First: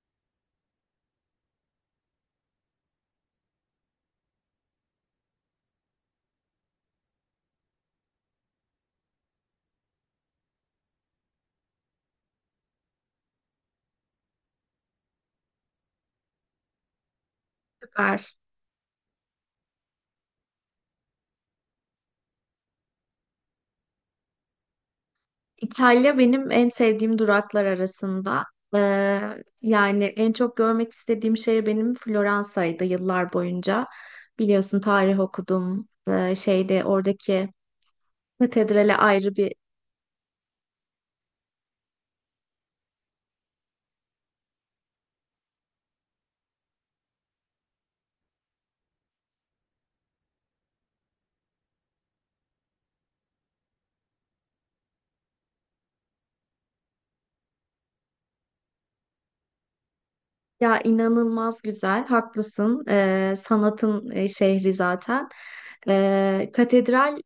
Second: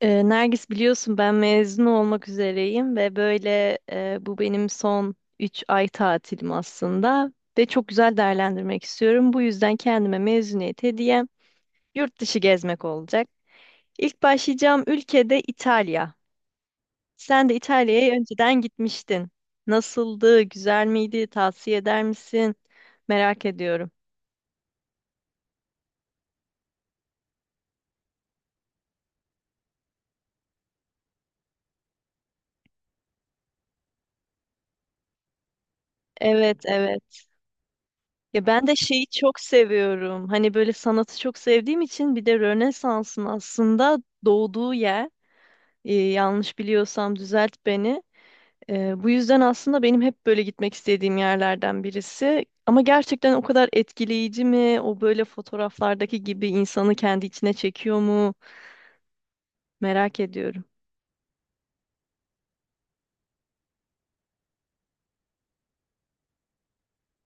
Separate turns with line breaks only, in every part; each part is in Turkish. Nergis biliyorsun ben mezun olmak üzereyim ve böyle bu benim son 3 ay tatilim aslında ve çok güzel değerlendirmek istiyorum. Bu yüzden kendime mezuniyet hediyem yurt dışı gezmek olacak. İlk başlayacağım ülkede İtalya. Sen de İtalya'ya
Süper.
önceden gitmiştin. Nasıldı? Güzel miydi? Tavsiye eder misin? Merak ediyorum.
İtalya benim en sevdiğim duraklar arasında. Yani en çok görmek istediğim şehir benim Floransa'ydı yıllar boyunca. Biliyorsun tarih okudum.
Evet,
Şeyde
evet.
Oradaki
Ya ben de
katedrale
şeyi
ayrı
çok
bir
seviyorum. Hani böyle sanatı çok sevdiğim için bir de Rönesans'ın aslında doğduğu yer. Yanlış biliyorsam düzelt beni. Bu yüzden aslında benim hep böyle gitmek istediğim yerlerden birisi. Ama gerçekten o kadar etkileyici mi? O böyle fotoğraflardaki gibi insanı kendi içine çekiyor mu? Merak ediyorum.
inanılmaz güzel. Haklısın. Sanatın şehri zaten. Katedral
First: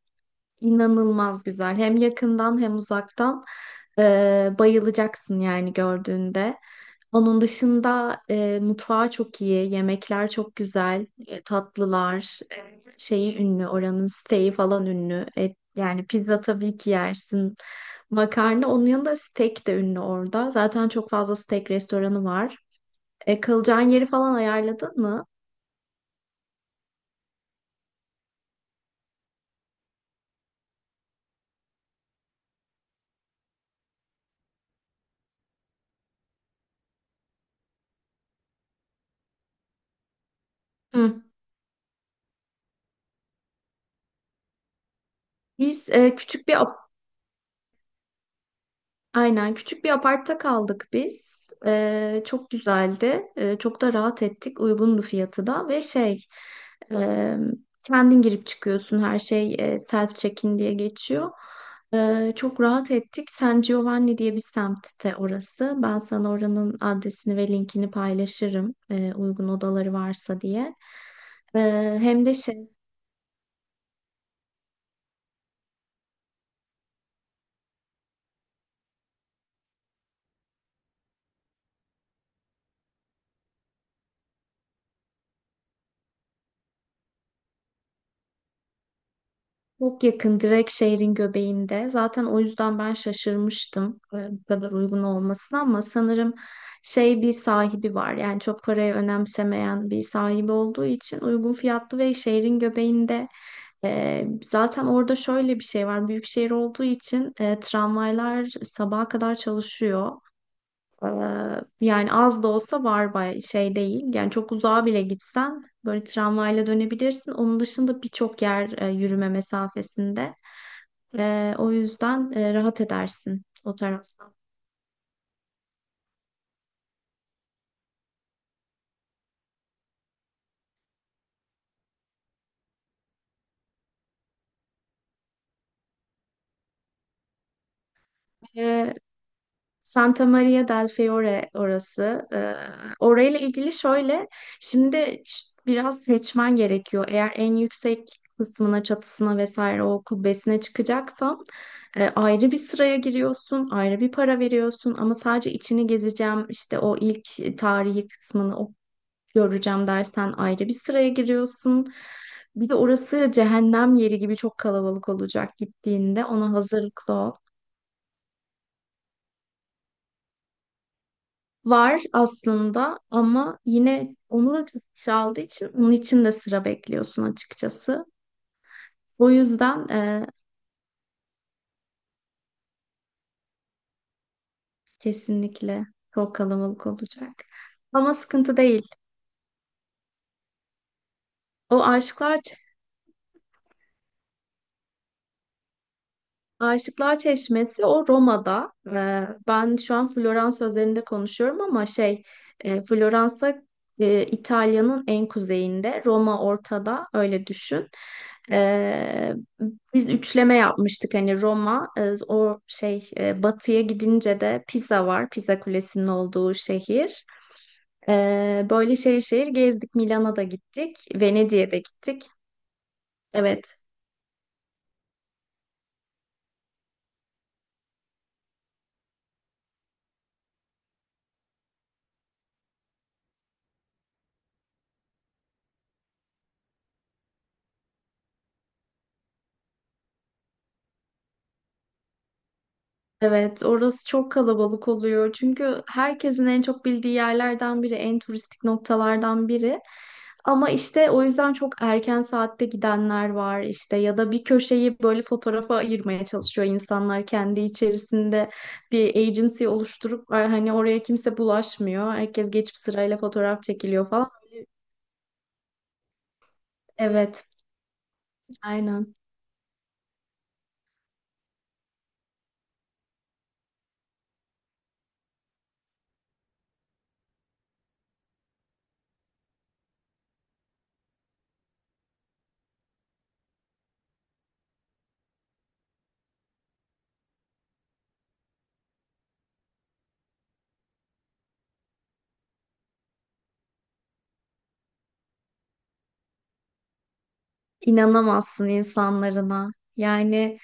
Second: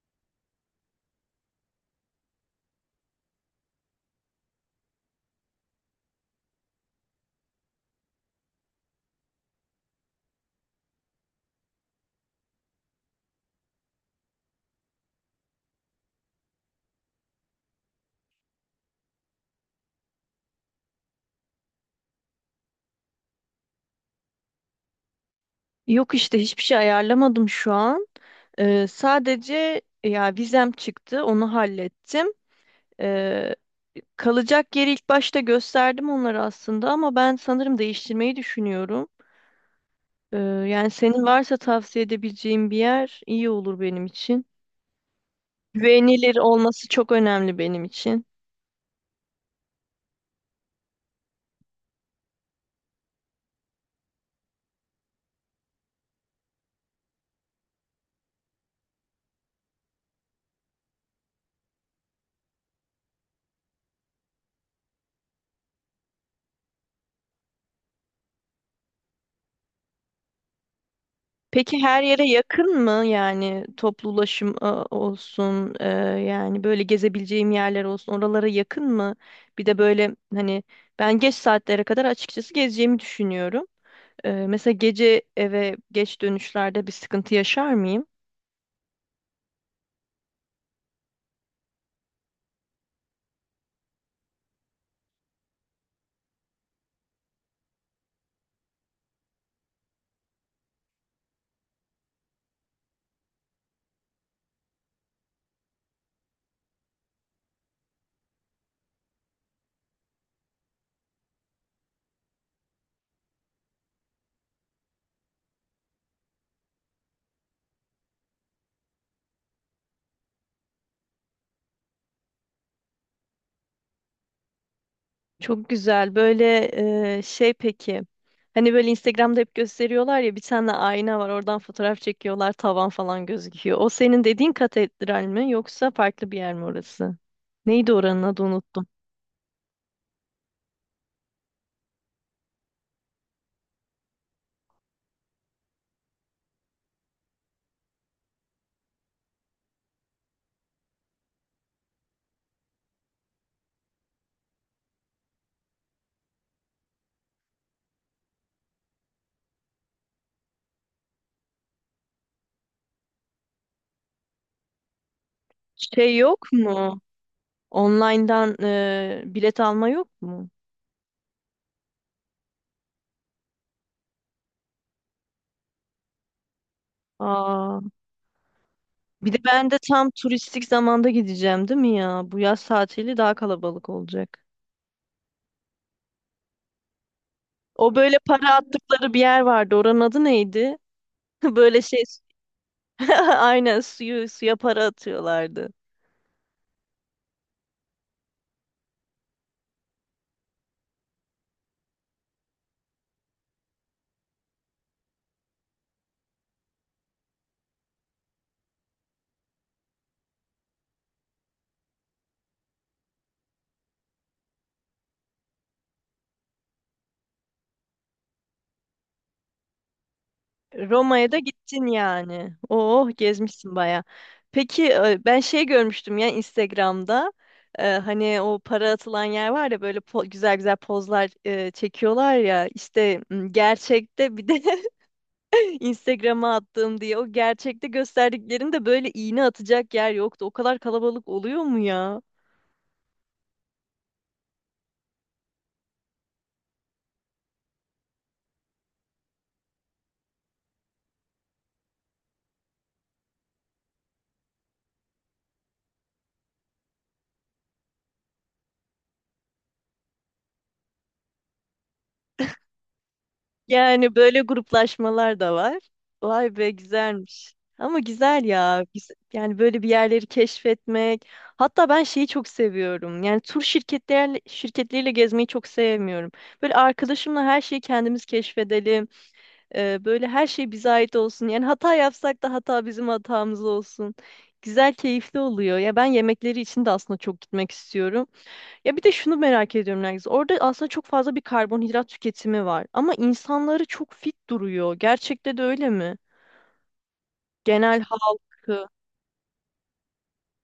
inanılmaz güzel. Hem yakından hem uzaktan. Bayılacaksın yani gördüğünde. Onun dışında mutfağı çok iyi, yemekler çok güzel, tatlılar, şeyi ünlü, oranın steak'i falan ünlü. Et, yani pizza tabii ki yersin. Makarna, onun yanında steak de ünlü orada. Zaten çok fazla steak restoranı var. Kalacağın yeri falan ayarladın mı?
Yok işte hiçbir şey ayarlamadım şu an. Sadece ya vizem çıktı, onu hallettim. Ee, Kalacak yeri ilk başta gösterdim onlara aslında ama ben sanırım değiştirmeyi düşünüyorum. Yani senin
Hı.
varsa tavsiye edebileceğin bir yer iyi olur benim için.
Biz e,
Güvenilir
küçük bir
olması çok önemli benim için.
aynen küçük bir apartta kaldık biz. Çok güzeldi. Çok da rahat ettik. Uygundu fiyatı da ve e, kendin girip çıkıyorsun. Her şey self check-in diye geçiyor. Çok rahat ettik. San Giovanni diye bir semtte orası. Ben sana oranın adresini ve linkini paylaşırım. Uygun odaları varsa diye.
Peki her yere
Hem de
yakın
şey
mı? Yani toplu ulaşım olsun, yani böyle gezebileceğim yerler olsun, oralara yakın mı? Bir de böyle hani ben geç saatlere kadar açıkçası gezeceğimi düşünüyorum. Mesela gece eve geç dönüşlerde bir sıkıntı yaşar mıyım?
Çok yakın, direkt şehrin göbeğinde. Zaten o yüzden ben şaşırmıştım bu kadar uygun olmasına ama sanırım şey bir sahibi var. Yani çok parayı önemsemeyen bir sahibi olduğu için uygun fiyatlı ve şehrin göbeğinde. Zaten orada şöyle bir şey var. Büyük şehir olduğu için tramvaylar sabaha kadar çalışıyor. Ee, Yani az da olsa var bay şey değil. Yani çok uzağa bile gitsen böyle tramvayla dönebilirsin. Onun dışında birçok yer yürüme mesafesinde. O yüzden rahat edersin o taraftan.
Çok güzel. Böyle peki. Hani böyle Instagram'da hep gösteriyorlar ya bir tane ayna var oradan fotoğraf çekiyorlar tavan falan gözüküyor. O senin dediğin katedral mi yoksa farklı bir yer mi orası? Neydi oranın adı unuttum.
Santa Maria del Fiore orası. Orayla ilgili şöyle, şimdi biraz seçmen gerekiyor. Eğer en yüksek kısmına, çatısına vesaire o kubbesine çıkacaksan ayrı bir sıraya giriyorsun, ayrı bir para veriyorsun ama sadece içini gezeceğim, işte o ilk tarihi kısmını o göreceğim dersen ayrı bir sıraya giriyorsun. Bir de orası cehennem yeri gibi çok kalabalık olacak
Şey
gittiğinde.
yok
Ona
mu?
hazırlıklı ol.
Online'dan bilet alma yok mu?
Var aslında ama yine onu da çok çaldığı için onun için de sıra bekliyorsun
Aa,
açıkçası. O
Bir de ben de
yüzden
tam turistik zamanda gideceğim değil mi ya? Bu yaz tatili daha kalabalık olacak.
kesinlikle çok kalabalık olacak.
O
Ama
böyle para
sıkıntı değil.
attıkları bir yer vardı. Oranın adı neydi? Böyle
O
şey
aşklar
Aynen suyu suya para atıyorlardı.
Aşıklar Çeşmesi o Roma'da. Ben şu an Florans özelinde konuşuyorum ama Floransa İtalya'nın en kuzeyinde, Roma ortada öyle düşün. Ee, Biz üçleme yapmıştık hani Roma batıya gidince de Pisa var. Pisa Kulesi'nin olduğu şehir. Böyle şehir şehir gezdik. Milano'da da gittik,
Roma'ya da
Venedik'e de
gittin
gittik.
yani. Oh gezmişsin
Evet.
baya. Peki ben şey görmüştüm ya Instagram'da. Hani o para atılan yer var ya böyle güzel güzel pozlar çekiyorlar ya. İşte gerçekte bir de Instagram'a attığım diye o gerçekte gösterdiklerinde böyle iğne atacak yer yoktu. O kadar kalabalık oluyor mu ya?
Evet, orası çok kalabalık oluyor. Çünkü herkesin en çok bildiği yerlerden biri, en turistik noktalardan biri. Ama işte o yüzden çok erken saatte gidenler var işte ya da bir köşeyi böyle fotoğrafa ayırmaya çalışıyor insanlar kendi içerisinde bir agency oluşturup hani oraya kimse bulaşmıyor. Herkes geçip sırayla fotoğraf çekiliyor
Yani
falan.
böyle gruplaşmalar da var. Vay be
Evet,
güzelmiş. Ama güzel ya.
aynen.
Yani böyle bir yerleri keşfetmek. Hatta ben şeyi çok seviyorum. Yani şirketleriyle gezmeyi çok sevmiyorum. Böyle arkadaşımla her şeyi kendimiz keşfedelim. Böyle her şey bize ait olsun. Yani hata yapsak da hata bizim hatamız olsun. Güzel, keyifli oluyor. Ya ben yemekleri için de aslında çok gitmek istiyorum. Ya bir de şunu merak ediyorum Nergis. Orada aslında çok fazla bir karbonhidrat tüketimi var. Ama insanları çok fit duruyor. Gerçekte de öyle mi? Genel
İnanamazsın
halkı
insanlarına. Yani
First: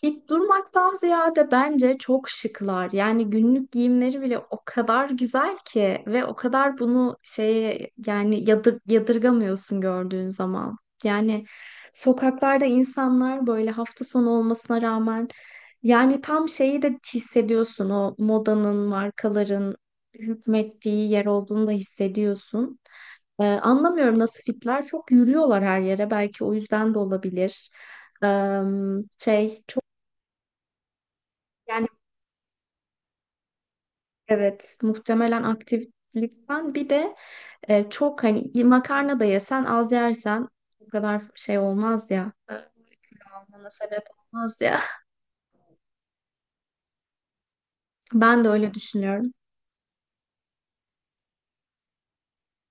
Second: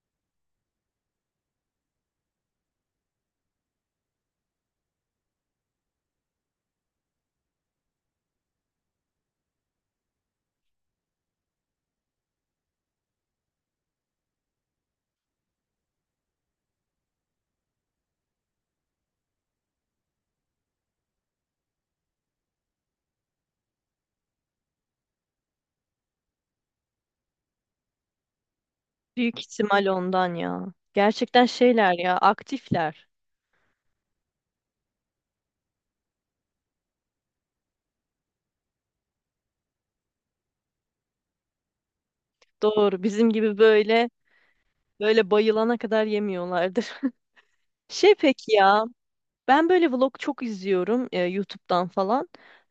fit durmaktan ziyade bence çok şıklar. Yani günlük giyimleri bile o kadar güzel ki ve o kadar bunu şeye yani yadırgamıyorsun gördüğün zaman. Yani sokaklarda insanlar böyle hafta sonu olmasına rağmen yani tam şeyi de hissediyorsun o modanın, markaların hükmettiği yer olduğunu da hissediyorsun. Anlamıyorum nasıl fitler. Çok yürüyorlar her yere. Belki o yüzden de olabilir. Ee,
büyük
şey çok
ihtimal ondan ya. Gerçekten
yani
şeyler ya, aktifler.
Evet, muhtemelen aktiflikten bir de çok hani makarna da yesen az yersen o kadar şey olmaz ya.
Doğru. Bizim gibi
Almana sebep
böyle
olmaz ya.
böyle bayılana kadar yemiyorlardır. Şey
Ben de
peki
öyle
ya,
düşünüyorum.
ben böyle vlog çok izliyorum YouTube'dan falan.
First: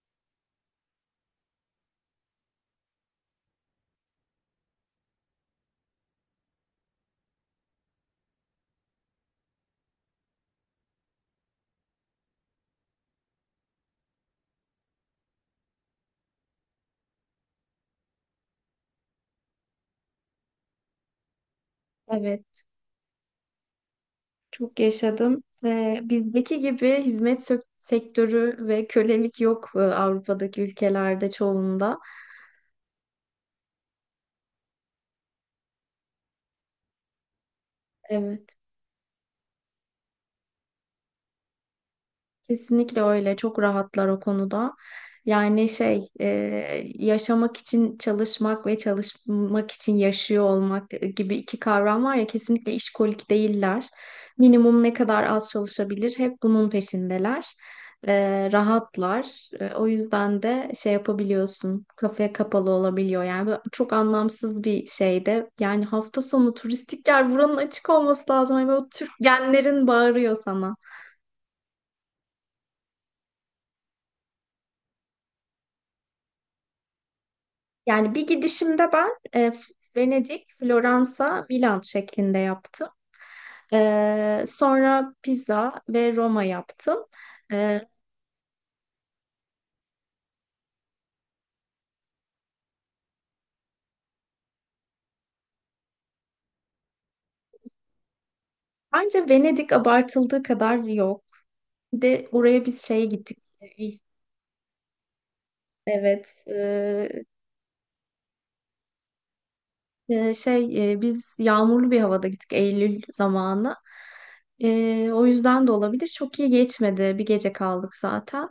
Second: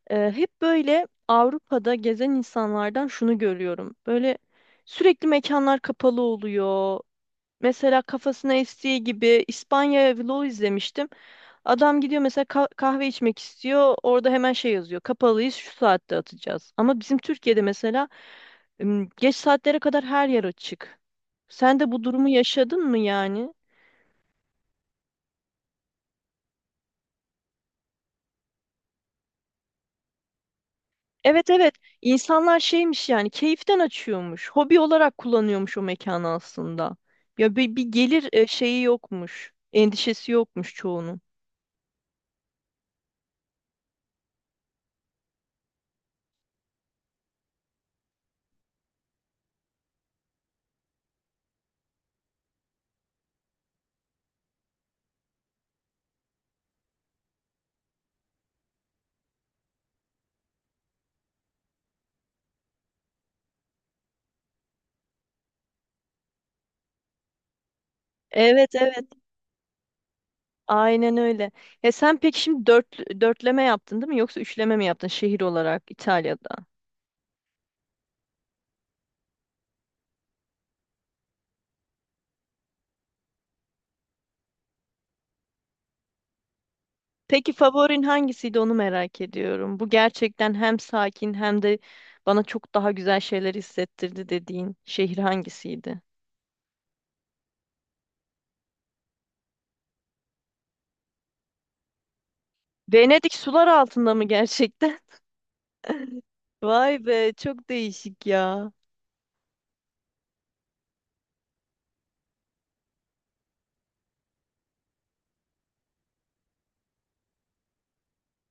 Hep böyle Avrupa'da gezen insanlardan şunu görüyorum. Böyle sürekli mekanlar kapalı oluyor. Mesela kafasına estiği gibi İspanya vlogu izlemiştim. Adam gidiyor mesela kahve içmek istiyor. Orada hemen şey yazıyor. Kapalıyız şu saatte atacağız. Ama bizim Türkiye'de mesela geç saatlere kadar her yer açık. Sen de bu durumu
Evet,
yaşadın mı yani?
çok yaşadım. Bizdeki gibi hizmet sektörü ve kölelik yok Avrupa'daki ülkelerde
Evet, evet.
çoğunda.
İnsanlar şeymiş yani keyiften açıyormuş. Hobi olarak kullanıyormuş o mekanı aslında. Ya bir gelir
Evet.
şeyi yokmuş. Endişesi yokmuş çoğunun.
Kesinlikle öyle. Çok rahatlar o konuda. Yani şey, e, Yaşamak için çalışmak ve çalışmak için yaşıyor olmak gibi iki kavram var ya, kesinlikle işkolik değiller. Minimum ne kadar az çalışabilir hep bunun peşindeler. Rahatlar. O yüzden de şey yapabiliyorsun. Kafaya kapalı olabiliyor. Yani böyle çok anlamsız bir şey de. Yani hafta sonu turistik yer buranın açık olması lazım. Yani
Evet,
böyle
evet.
Türk genlerin bağırıyor sana.
Aynen öyle. Ya sen peki şimdi dörtleme yaptın değil mi? Yoksa üçleme mi yaptın şehir olarak İtalya'da?
Yani bir gidişimde ben Venedik, Floransa, Milan şeklinde yaptım. Sonra Pisa ve Roma yaptım.
Peki
E,
favorin hangisiydi onu merak ediyorum. Bu gerçekten hem sakin hem de bana çok daha güzel şeyler hissettirdi dediğin şehir hangisiydi?
Bence Venedik abartıldığı kadar yok. Bir de oraya biz şeye
Venedik
gittik.
sular altında mı gerçekten?
Evet,
Vay
e,
be çok değişik ya.
Ee, şey e, biz yağmurlu bir havada gittik Eylül zamanı. O yüzden de olabilir. Çok iyi geçmedi. Bir gece kaldık zaten.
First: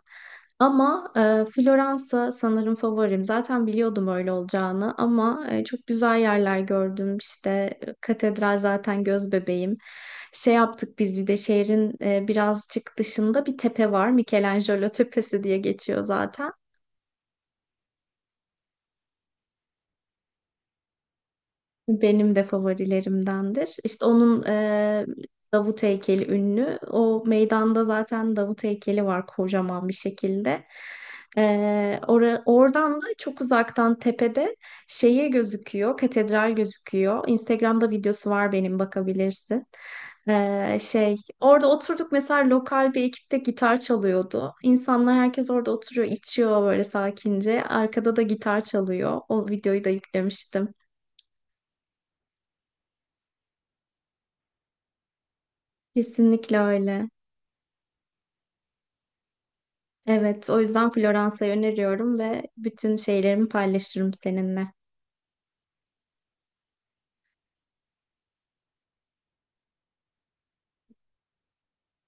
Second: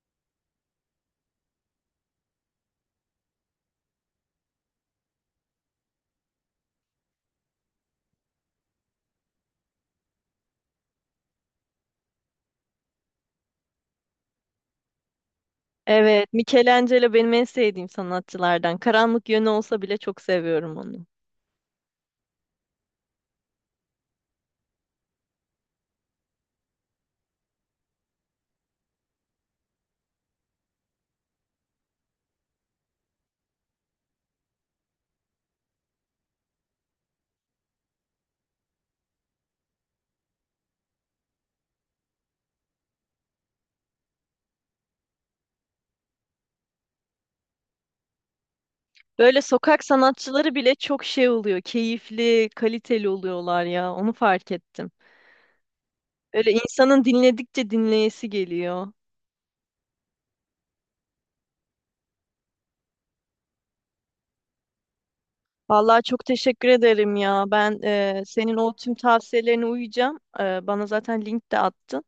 Ama Floransa sanırım favorim. Zaten biliyordum öyle olacağını ama çok güzel yerler gördüm. İşte katedral zaten göz bebeğim. Şey yaptık biz bir de şehrin birazcık dışında bir tepe var. Michelangelo Tepesi diye geçiyor
Evet,
zaten.
Michelangelo benim en sevdiğim sanatçılardan. Karanlık yönü olsa bile çok seviyorum onu.
Benim de favorilerimdendir. İşte onun Davut heykeli ünlü. O meydanda zaten Davut heykeli var kocaman bir şekilde. Oradan da çok uzaktan tepede şehir gözüküyor, katedral gözüküyor. Instagram'da videosu var benim, bakabilirsin. Orada oturduk, mesela lokal bir ekipte gitar çalıyordu. İnsanlar herkes orada oturuyor, içiyor böyle sakince. Arkada da gitar çalıyor.
Böyle
O
sokak
videoyu da
sanatçıları bile
yüklemiştim.
çok şey oluyor. Keyifli, kaliteli oluyorlar ya. Onu fark ettim. Böyle
Kesinlikle
insanın
öyle.
dinledikçe dinleyesi geliyor.
Evet, o yüzden Floransa'yı öneriyorum ve bütün şeylerimi paylaşırım seninle.
Vallahi çok teşekkür ederim ya. Ben senin o tüm tavsiyelerine uyacağım. Bana zaten link de attın.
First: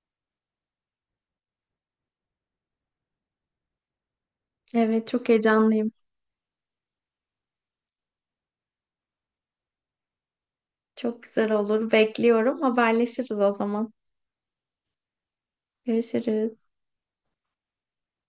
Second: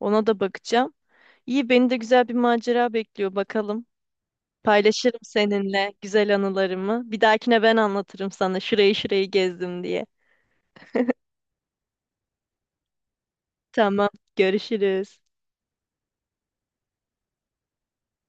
Ona da bakacağım. İyi, beni de güzel bir macera bekliyor. Bakalım.
Evet,
Paylaşırım
çok heyecanlıyım.
seninle güzel anılarımı. Bir dahakine ben anlatırım sana şurayı şurayı gezdim diye.
Çok güzel olur. Bekliyorum. Haberleşiriz o zaman.
Tamam, görüşürüz.
Görüşürüz.